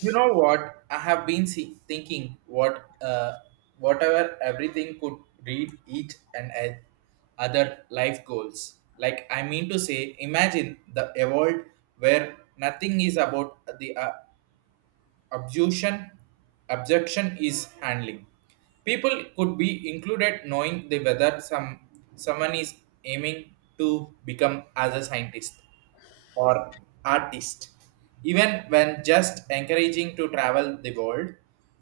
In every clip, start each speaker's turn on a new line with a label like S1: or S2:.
S1: You know what? I have been thinking what, whatever everything could read each other life goals. Like I mean to say, imagine the a world where nothing is about the objection. Objection is handling. People could be included knowing the whether someone is aiming to become as a scientist or artist. Even when just encouraging to travel the world,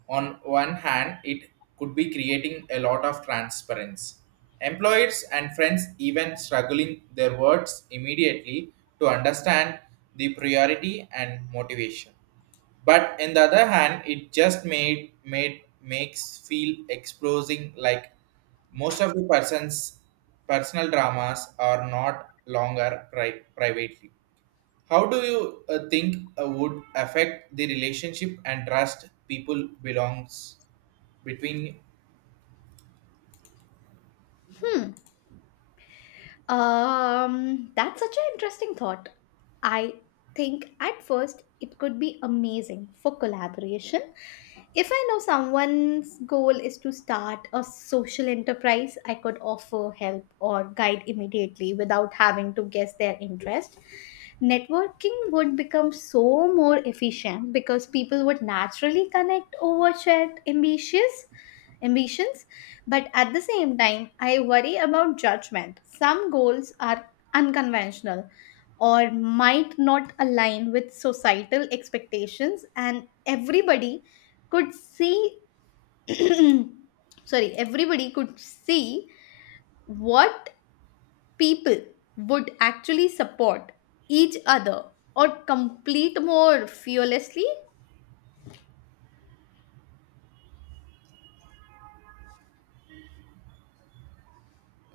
S1: on one hand, it could be creating a lot of transparency. Employers and friends even struggling their words immediately to understand the priority and motivation. But on the other hand, it just made makes feel exposing like most of the person's personal dramas are not longer privately. How do you think would affect the relationship and trust people belongs between?
S2: Hmm. That's such an interesting thought. I think at first it could be amazing for collaboration. If I know someone's goal is to start a social enterprise, I could offer help or guide immediately without having to guess their interest. Networking would become so more efficient because people would naturally connect over shared ambitions, but at the same time, I worry about judgment. Some goals are unconventional or might not align with societal expectations, and everybody could see, sorry, everybody could see what people would actually support each other or complete more fearlessly.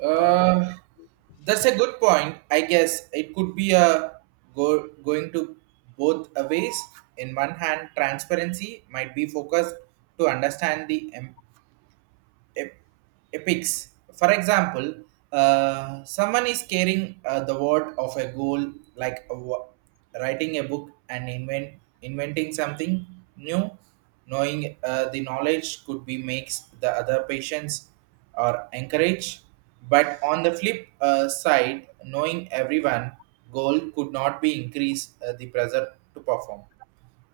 S1: Uh, that's a good point. I guess it could be a go going to both a ways. In one hand, transparency might be focused to understand the ep- epics. For example, someone is carrying the word of a goal, like a writing a book and inventing something new. Knowing the knowledge could be makes the other patients or encourage. But on the flip side, knowing everyone goal could not be increase the pressure to perform.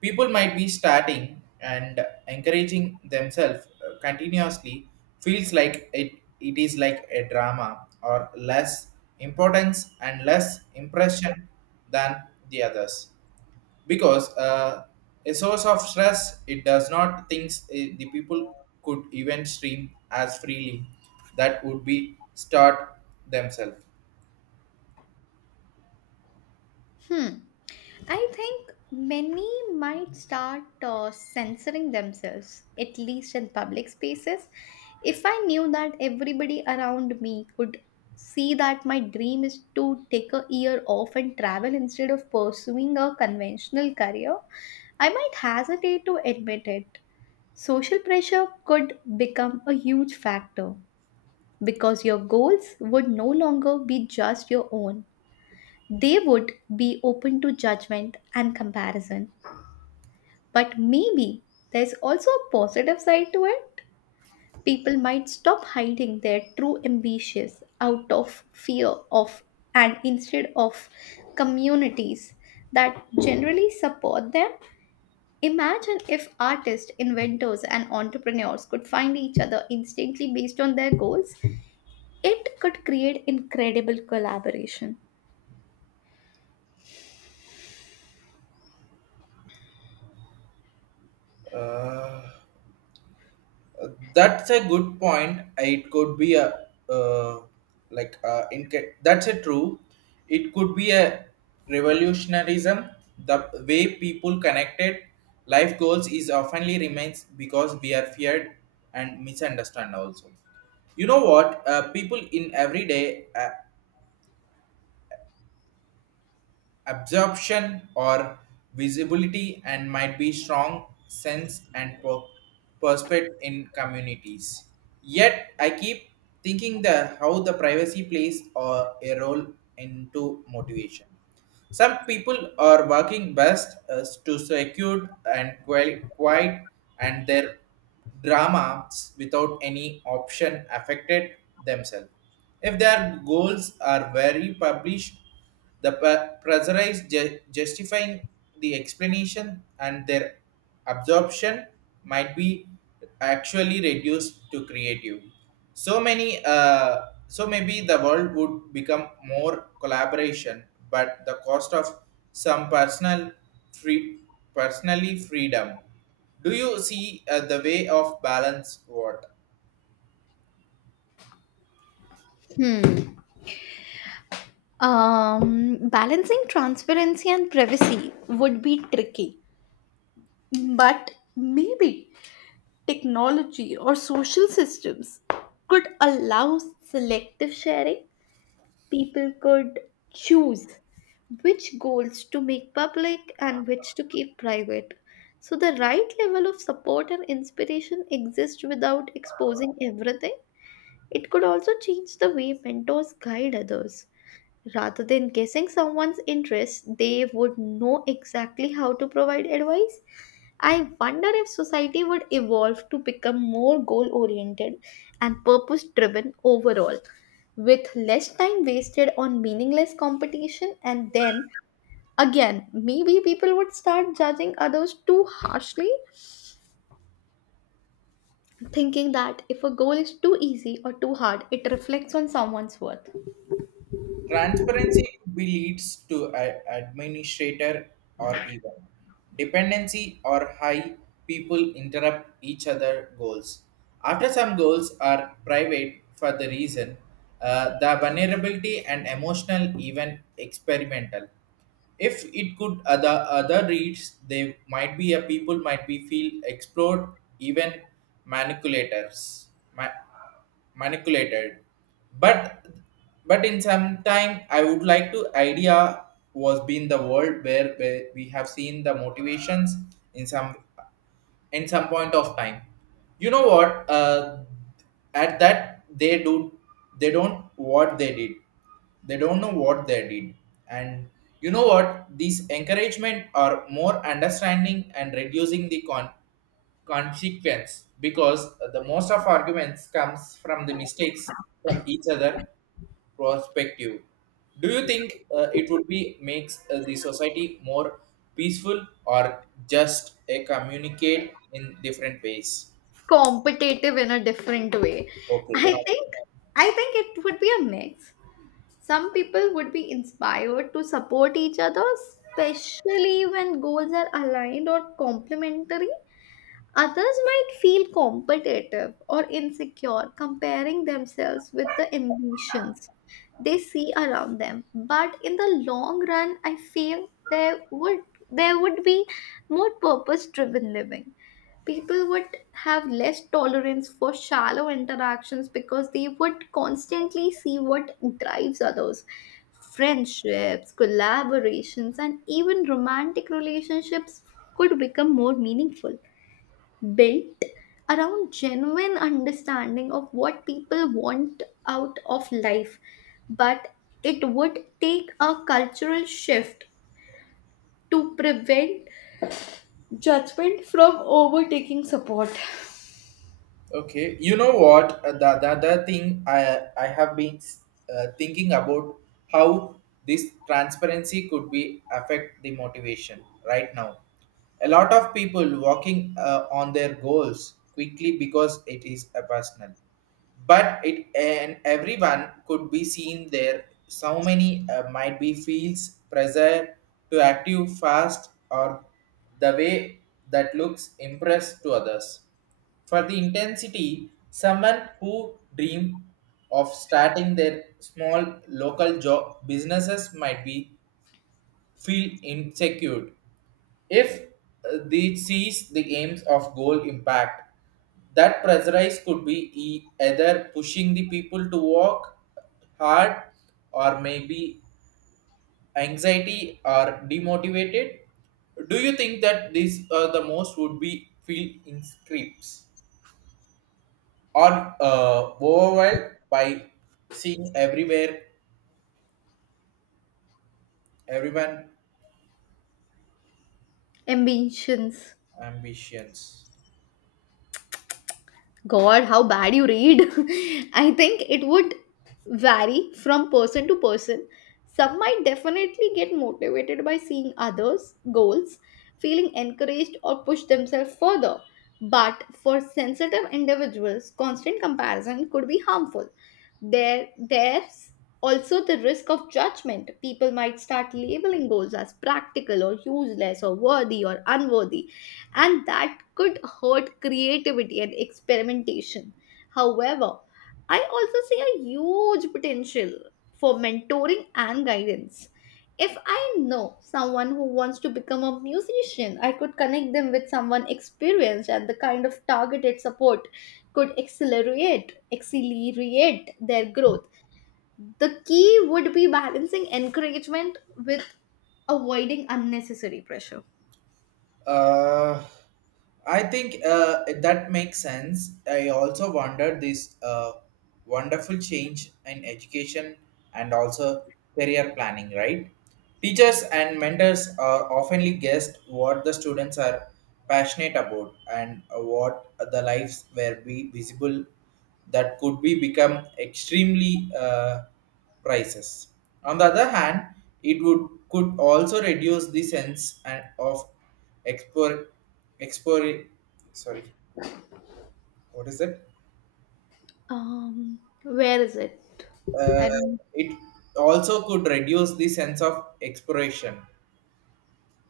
S1: People might be starting and encouraging themselves continuously feels like it is like a drama or less importance and less impression than the others because a source of stress it does not thinks the people could even stream as freely that would be start themselves.
S2: Hmm. I think many might start censoring themselves, at least in public spaces. If I knew that everybody around me could see that my dream is to take a year off and travel instead of pursuing a conventional career, I might hesitate to admit it. Social pressure could become a huge factor because your goals would no longer be just your own. They would be open to judgment and comparison. But maybe there's also a positive side to it. People might stop hiding their true ambitions out of fear of and instead of communities that generally support them. Imagine if artists, inventors, and entrepreneurs could find each other instantly based on their goals. It could create incredible collaboration.
S1: Uh, Uh, that's a good point. It could be a like that's a true. It could be a revolutionarism. The way people connected life goals is oftenly remains because we are feared and misunderstand also. You know what? People in everyday absorption or visibility and might be strong sense and perspective in communities. Yet I keep thinking the how the privacy plays a role into motivation. Some people are working best as to secure and quiet and their dramas without any option affected themselves. If their goals are very published, the pressurized justifying the explanation and their absorption might be actually reduced to creative. So maybe the world would become more collaboration, but the cost of some personal free, personally freedom. Do you see the way of balance? What?
S2: Hmm. Balancing transparency and privacy would be tricky. But maybe technology or social systems could allow selective sharing. People could choose which goals to make public and which to keep private. So, the right level of support and inspiration exists without exposing everything. It could also change the way mentors guide others. Rather than guessing someone's interests, they would know exactly how to provide advice. I wonder if society would evolve to become more goal oriented and purpose driven overall, with less time wasted on meaningless competition, and then again, maybe people would start judging others too harshly, thinking that if a goal is too easy or too hard, it reflects on someone's worth.
S1: Transparency could be leads to a administrator or even dependency or high people interrupt each other goals. After some goals are private for the reason, the vulnerability and emotional even experimental if it could other reads, they might be a people might be feel explored, even manipulators ma- manipulated. But but in some time I would like to idea was been the world where we have seen the motivations in some, in some point of time. You know what? At that they do, they don't what they did, they don't know what they did, and you know what these encouragement are more understanding and reducing the consequence because the most of arguments comes from the mistakes from each other perspective. Do you think it would be makes the society more peaceful or just a communicate in different ways?
S2: Competitive in a different way.
S1: Okay.
S2: I think I think it would be a mix. Some people would be inspired to support each other, especially when goals are aligned or complementary. Others might feel competitive or insecure comparing themselves with the ambitions they see around them. But in the long run, I feel there would be more purpose driven living. People would have less tolerance for shallow interactions because they would constantly see what drives others. Friendships, collaborations, and even romantic relationships could become more meaningful, built around genuine understanding of what people want out of life. But it would take a cultural shift to prevent judgment from overtaking support.
S1: Okay, you know what? The other thing I have been thinking about how this transparency could be affect the motivation right now. A lot of people walking on their goals quickly because it is a personal, but it and everyone could be seen there. So many might be feels pressure to active fast or the way that looks impressed to others. For the intensity, someone who dream of starting their small local job businesses might be feel insecure if they sees the aims of goal impact. That pressurize could be either pushing the people to work hard or maybe anxiety or demotivated. Do you think that these are the most would be feel in scripts? Or overwhelmed by seeing everywhere everyone
S2: Ambitions.
S1: ambitions?
S2: God, how bad you read. I think it would vary from person to person. Some might definitely get motivated by seeing others' goals, feeling encouraged, or push themselves further. But for sensitive individuals, constant comparison could be harmful. There's also the risk of judgment. People might start labeling goals as practical or useless or worthy or unworthy, and that could hurt creativity and experimentation. However, I also see a huge potential for mentoring and guidance. If I know someone who wants to become a musician, I could connect them with someone experienced, and the kind of targeted support could accelerate their growth. The key would be balancing encouragement with avoiding unnecessary pressure.
S1: uh, I think that makes sense. I also wondered this wonderful change in education and also career planning, right? Teachers and mentors are oftenly guessed what the students are passionate about and what the lives will be visible. That could be become extremely prices. On the other hand, it would could also reduce the sense and of expor expor sorry, what is it?
S2: Where is it?
S1: uh,
S2: I don't.
S1: it also could reduce the sense of exploration,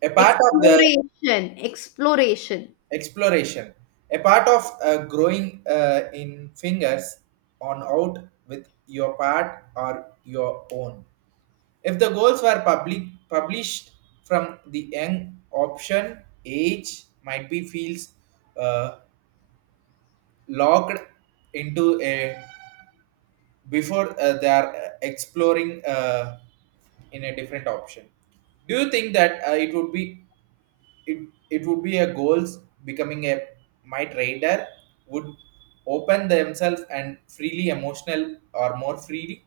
S1: a part of the
S2: Exploration, exploration,
S1: exploration, a part of growing in fingers on out with your part or your own. If the goals were public published from the young option, age might be feels uh, locked into a before they are exploring in a different option. Do you think that it would be it would be a goals becoming a my trader would open themselves and freely emotional or more freely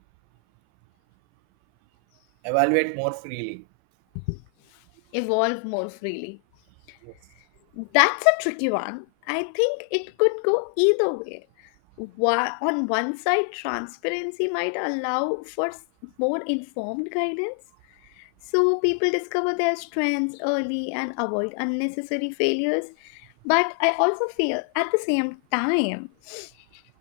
S1: evaluate more freely?
S2: evolve more freely.
S1: Yes.
S2: That's a tricky one. I think it could go either way. On one side, transparency might allow for more informed guidance, so people discover their strengths early and avoid unnecessary failures. But I also feel at the same time,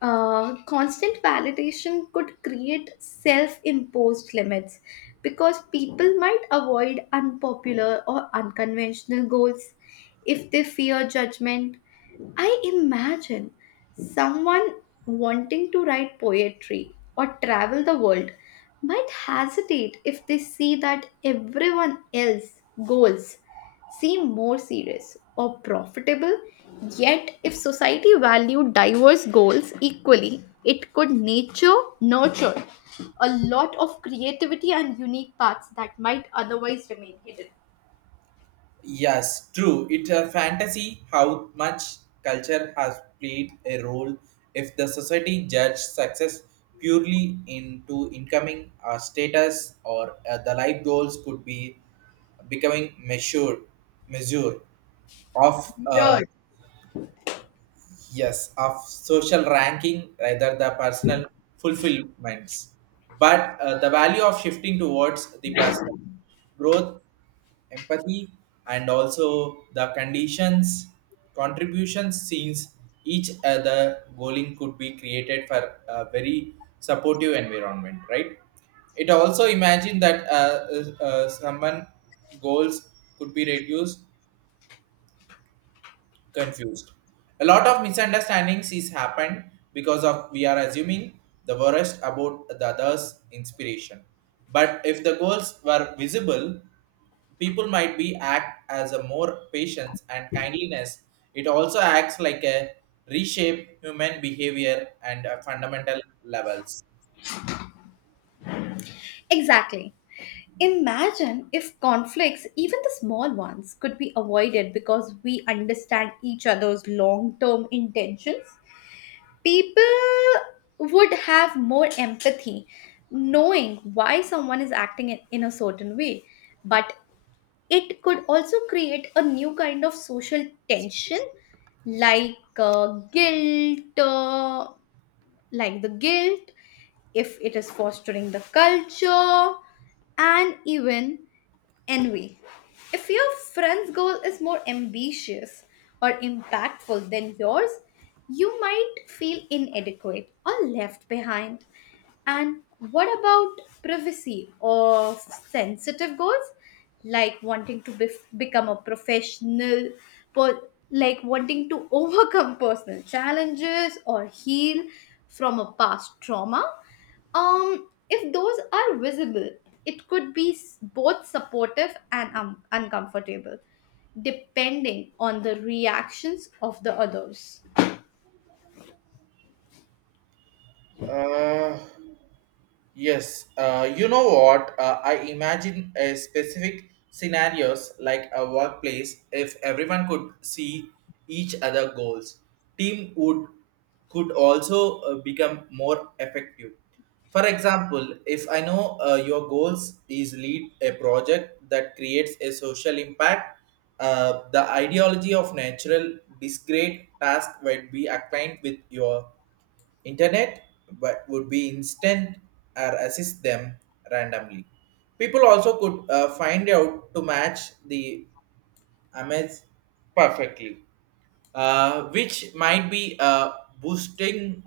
S2: constant validation could create self imposed limits because people might avoid unpopular or unconventional goals if they fear judgment. I imagine someone wanting to write poetry or travel the world might hesitate if they see that everyone else's goals seem more serious or profitable. Yet if society valued diverse goals equally, it could nature nurture a lot of creativity and unique paths that might otherwise remain hidden.
S1: Yes, true. It's a fantasy how much culture has played a role. If the society judged success purely into incoming status or the life goals could be becoming measure of
S2: Sure.
S1: yes of social ranking rather the personal fulfillments. But the value of shifting towards the personal growth, empathy, and also the conditions contributions since each other goaling could be created for a very supportive environment, right? It also imagine that someone goals could be reduced confused. A lot of misunderstandings is happened because of we are assuming the worst about the other's inspiration. But if the goals were visible, people might be act as a more patience and kindliness. It also acts like a reshape human behavior and fundamental levels.
S2: Exactly. Imagine if conflicts, even the small ones, could be avoided because we understand each other's long term intentions. People would have more empathy knowing why someone is acting in a certain way. But it could also create a new kind of social tension like guilt, uh, the guilt, if it is fostering the culture and even envy. If your friend's goal is more ambitious or impactful than yours, you might feel inadequate or left behind. And what about privacy or sensitive goals, like become a professional, like wanting to overcome personal challenges or heal from a past trauma? If those are visible, it could be both supportive and uncomfortable, depending on the reactions of the others.
S1: Uh, Yes, you know what? I imagine a specific scenarios like a workplace. If everyone could see each other goals, team would could also become more effective. For example, if I know your goals is lead a project that creates a social impact, the ideology of natural discrete task might be aligned with your internet but would be instant or assist them randomly. People also could find out to match the image perfectly, which might be boosting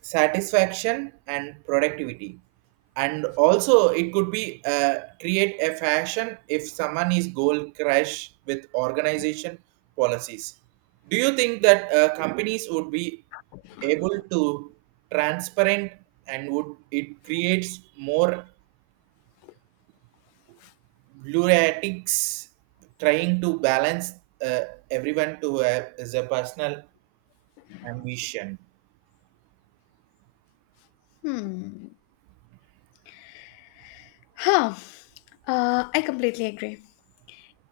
S1: satisfaction and productivity, and also it could be create a fashion if someone is goal crash with organization policies. Do you think that companies would be able to transparent and would it creates more luratics trying to balance uh, everyone to the personal ambition?
S2: Hmm. Huh. I completely agree.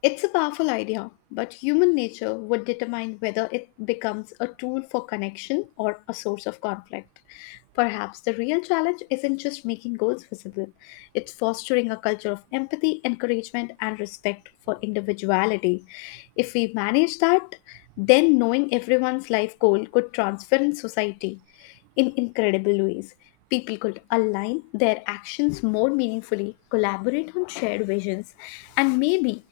S2: It's a powerful idea, but human nature would determine whether it becomes a tool for connection or a source of conflict. Perhaps the real challenge isn't just making goals visible, it's fostering a culture of empathy, encouragement, and respect for individuality. If we manage that, then knowing everyone's life goal could transform society in incredible ways. People could align their actions more meaningfully, collaborate on shared visions, and maybe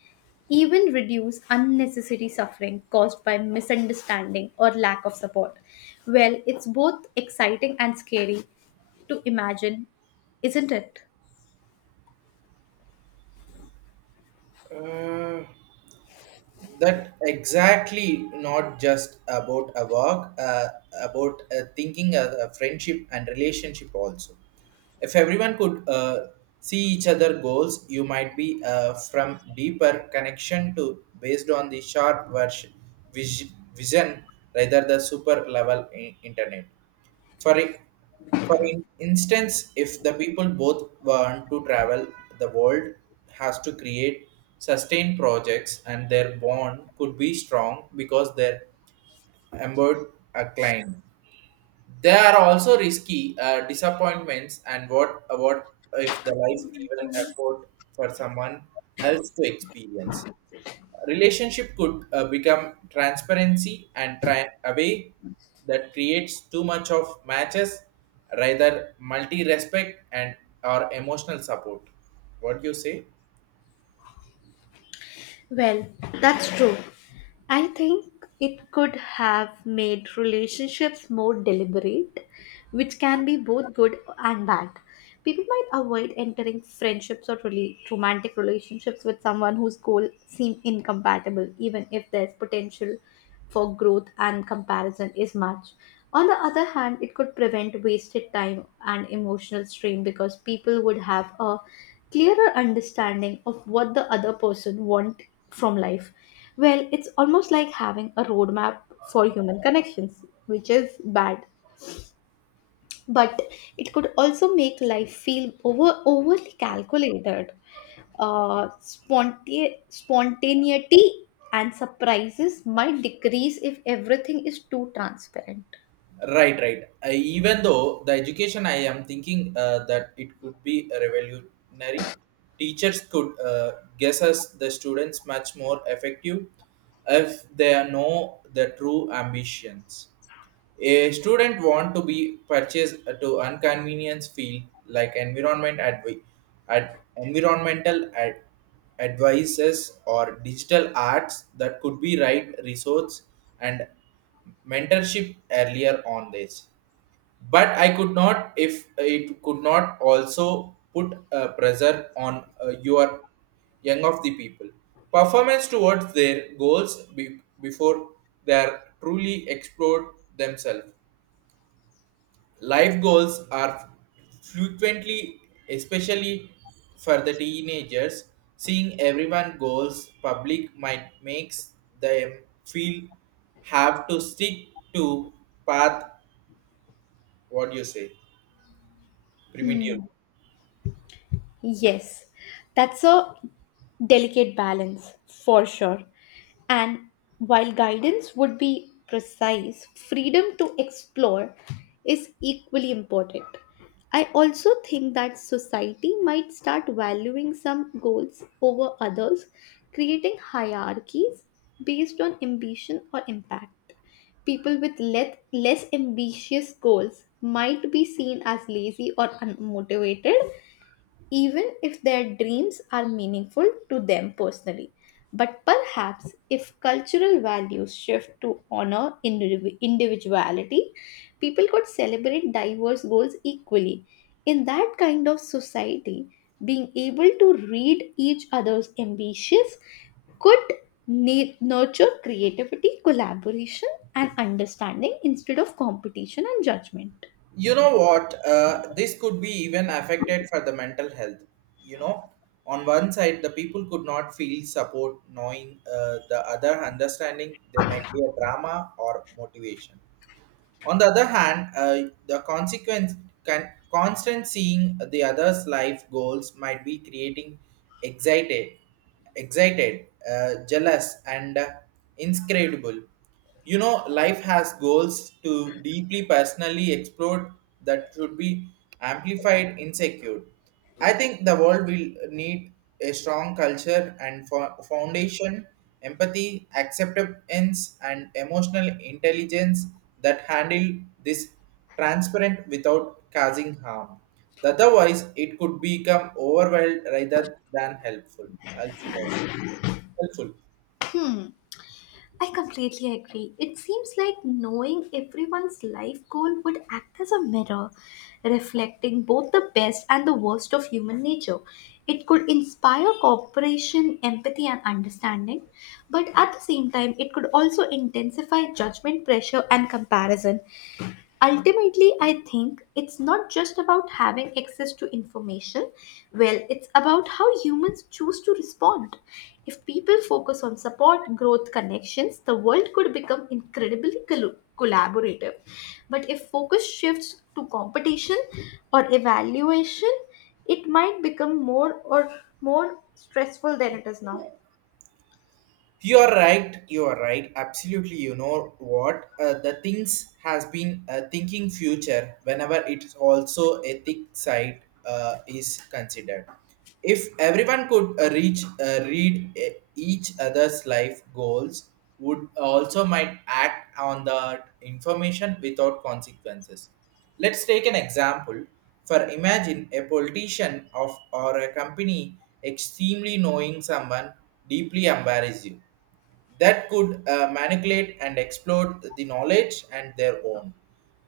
S2: even reduce unnecessary suffering caused by misunderstanding or lack of support. Well, it's both exciting and scary to imagine, isn't it?
S1: That exactly. Not just about a work, about thinking a friendship and relationship also. If everyone could see each other goals, you might be from deeper connection to based on the short version vision rather the super level internet. for, i- for instance, if the people both want to travel, the world has to create sustained projects and their bond could be strong because they're embedded a client. There are also risky disappointments and what if the life even effort for someone else to experience relationship could become transparency and try away that creates too much of matches rather multi respect and or emotional support. What do you say?
S2: Well, that's true. I think it could have made relationships more deliberate, which can be both good and bad. People might avoid entering friendships or really romantic relationships with someone whose goals seem incompatible, even if there's potential for growth and comparison is much. On the other hand, it could prevent wasted time and emotional strain because people would have a clearer understanding of what the other person want from life. Well, it's almost like having a roadmap for human connections, which is bad, but it could also make life feel overly calculated. Spontaneity and surprises might decrease if everything is too transparent.
S1: Right, right. Even though the education I am thinking that it could be revolutionary. Teachers could guess us the students much more effective if they know the true ambitions. A student want to be purchased to inconvenience field like environment environmental advices or digital arts. That could be right resource and mentorship earlier on this. But I could not if it could not also put a pressure on your young of the people performance towards their goals before they are truly explored themselves. Life goals are frequently, especially for the teenagers, seeing everyone goals public might makes them feel have to stick to path. What do you say? Primitive.
S2: Hmm. Yes, that's a delicate balance for sure. And while guidance would be precise, freedom to explore is equally important. I also think that society might start valuing some goals over others, creating hierarchies based on ambition or impact. People with less ambitious goals might be seen as lazy or unmotivated, even if their dreams are meaningful to them personally. But perhaps if cultural values shift to honor individuality, people could celebrate diverse goals equally. In that kind of society, being able to read each other's ambitions could nurture creativity, collaboration, and understanding instead of competition and judgment.
S1: You know what? This could be even affected for the mental health. You know, on one side, the people could not feel support, knowing the other understanding there might be a drama or motivation. On the other hand, the consequence can constant seeing the other's life goals might be creating excited, excited, jealous, and inscrutable. You know, life has goals to deeply personally explore that should be amplified, insecure. I think the world will need a strong culture and foundation, empathy, acceptance, and emotional intelligence that handle this transparent without causing harm. Otherwise, it could become overwhelmed rather than helpful. Helpful. Helpful.
S2: Hmm. I completely agree. It seems like knowing everyone's life goal would act as a mirror, reflecting both the best and the worst of human nature. It could inspire cooperation, empathy, and understanding, but at the same time, it could also intensify judgment pressure and comparison. Ultimately, I think it's not just about having access to information. Well, it's about how humans choose to respond. If people focus on support, growth, connections, the world could become incredibly collaborative. But if focus shifts to competition or evaluation, it might become more stressful than it is now.
S1: You are right. You are right. Absolutely. You know what? The things has been thinking future whenever it's also ethic side is considered. If everyone could reach read each other's life goals, would also might act on the information without consequences. Let's take an example. For imagine a politician of or a company extremely knowing someone deeply embarrass you. That could manipulate and exploit the knowledge and their own.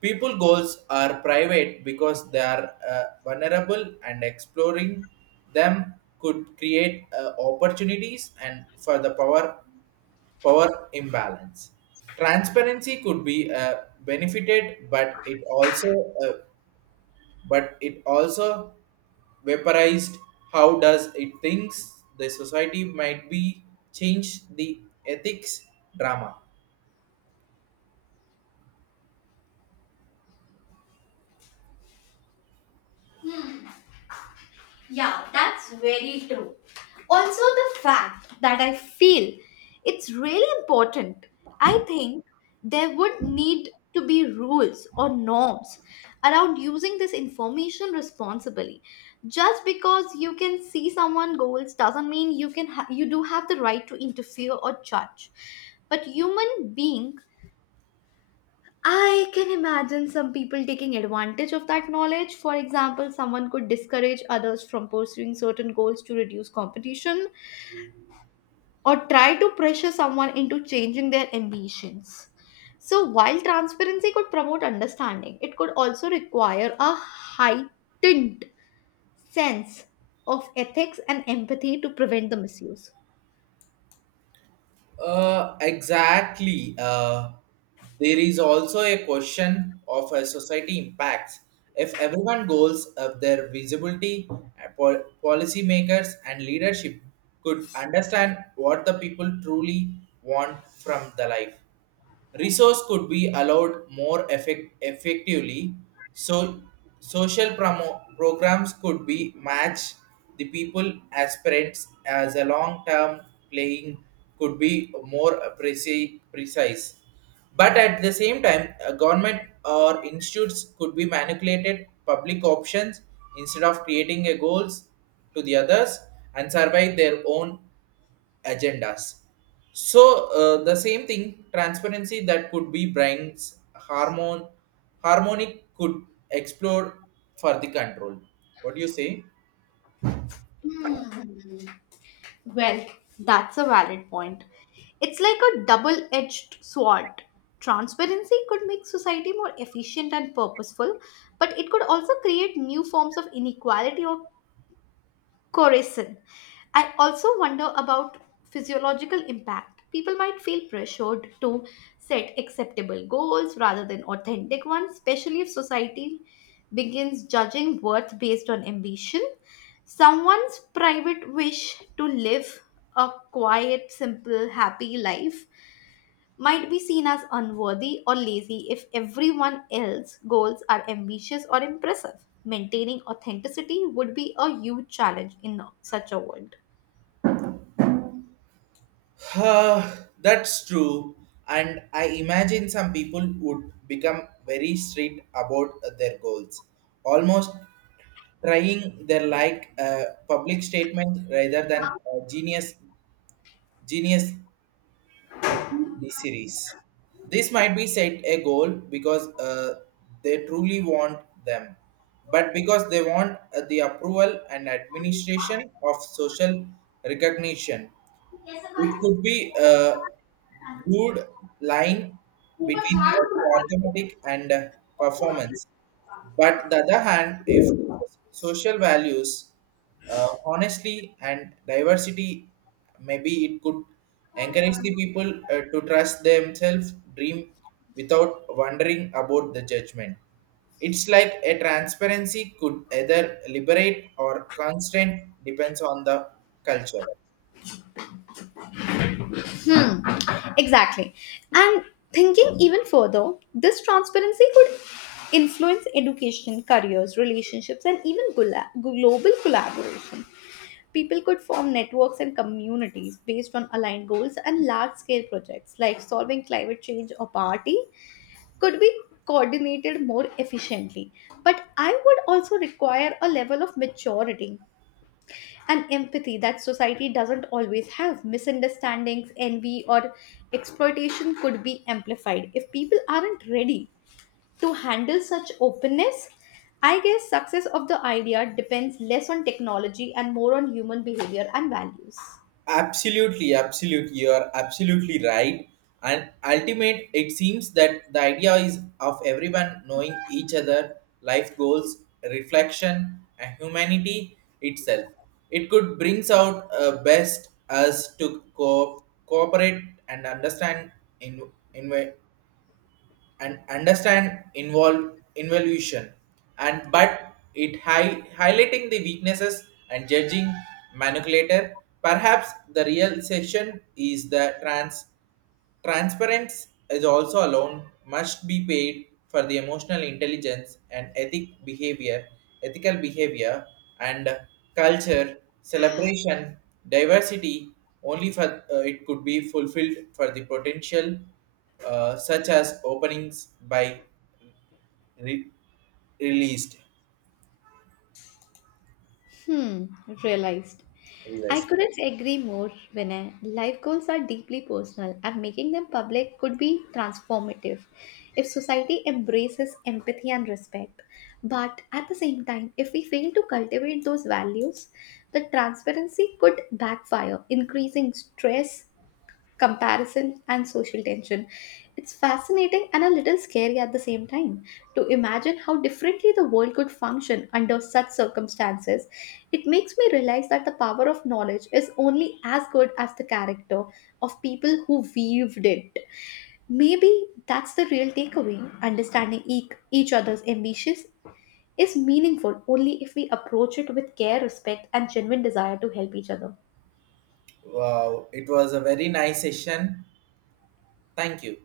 S1: People goals are private because they are vulnerable and exploring them could create opportunities and for the power imbalance. Transparency could be benefited, but it also but it also vaporized. How does it thinks the society might be change the ethics drama?
S2: Yeah, that's very true. Also, the fact that I feel it's really important. I think there would need to be rules or norms around using this information responsibly. Just because you can see someone goals doesn't mean you do have the right to interfere or judge. But human being, I can imagine some people taking advantage of that knowledge. For example, someone could discourage others from pursuing certain goals to reduce competition or try to pressure someone into changing their ambitions. So, while transparency could promote understanding, it could also require a heightened sense of ethics and empathy to prevent the misuse.
S1: Exactly. There is also a question of a society impacts. If everyone goals of their visibility, policymakers and leadership could understand what the people truly want from the life. Resource could be allowed more effectively, so social programs could be match the people aspirants as a long term playing could be more precise. But at the same time, a government or institutes could be manipulated public options instead of creating a goals to the others and survive their own agendas. So the same thing, transparency that could be brings harmonic could explore for the control. What do you say?
S2: Hmm. Well, that's a valid point. It's like a double edged sword. Transparency could make society more efficient and purposeful, but it could also create new forms of inequality or Corazon. I also wonder about physiological impact. People might feel pressured to set acceptable goals rather than authentic ones, especially if society begins judging worth based on ambition. Someone's private wish to live a quiet, simple, happy life might be seen as unworthy or lazy if everyone else's goals are ambitious or impressive. Maintaining authenticity would be a huge challenge in such a world.
S1: Uh, that's true. And I imagine some people would become very strict about their goals, almost trying their like a public statement rather than a genius the series. This might be set a goal because they truly want them, but because they want the approval and administration of social recognition. It could be a blurred line between the arithmetic and performance. But the other hand, if social values, honestly, and diversity, maybe it could encourage the people to trust themselves, dream without wondering about the judgment. It's like a transparency could either liberate or constrain, depends on the culture.
S2: Hmm, exactly. And thinking even further, this transparency could influence education, careers, relationships, and even global collaboration. People could form networks and communities based on aligned goals, and large scale projects like solving climate change or poverty could be coordinated more efficiently. But I would also require a level of maturity and empathy that society doesn't always have. Misunderstandings, envy, or exploitation could be amplified if people aren't ready to handle such openness. I guess success of the idea depends less on technology and more on human behavior and values.
S1: Absolutely, absolutely. You are absolutely right. And ultimate, it seems that the idea is of everyone knowing each other, life goals, reflection, and humanity itself. It could brings out best us to cooperate and understand in, in and understand involve involution and but it highlighting the weaknesses and judging manipulator. Perhaps the real session is the trans. Transparency is also alone must be paid for the emotional intelligence and ethical behavior and culture celebration diversity only for it could be fulfilled for the potential such as openings by re- released.
S2: Hmm, realized. I
S1: Realized.
S2: couldn't agree more, Vinay. Life goals are deeply personal, and making them public could be transformative if society embraces empathy and respect. But at the same time, if we fail to cultivate those values, the transparency could backfire, increasing stress, comparison, and social tension. It's fascinating and a little scary at the same time to imagine how differently the world could function under such circumstances. It makes me realize that the power of knowledge is only as good as the character of people who weaved it. Maybe that's the real takeaway. Understanding each other's ambitions is meaningful only if we approach it with care, respect, and genuine desire to help each other.
S1: Wow, it was a very nice session. Thank you.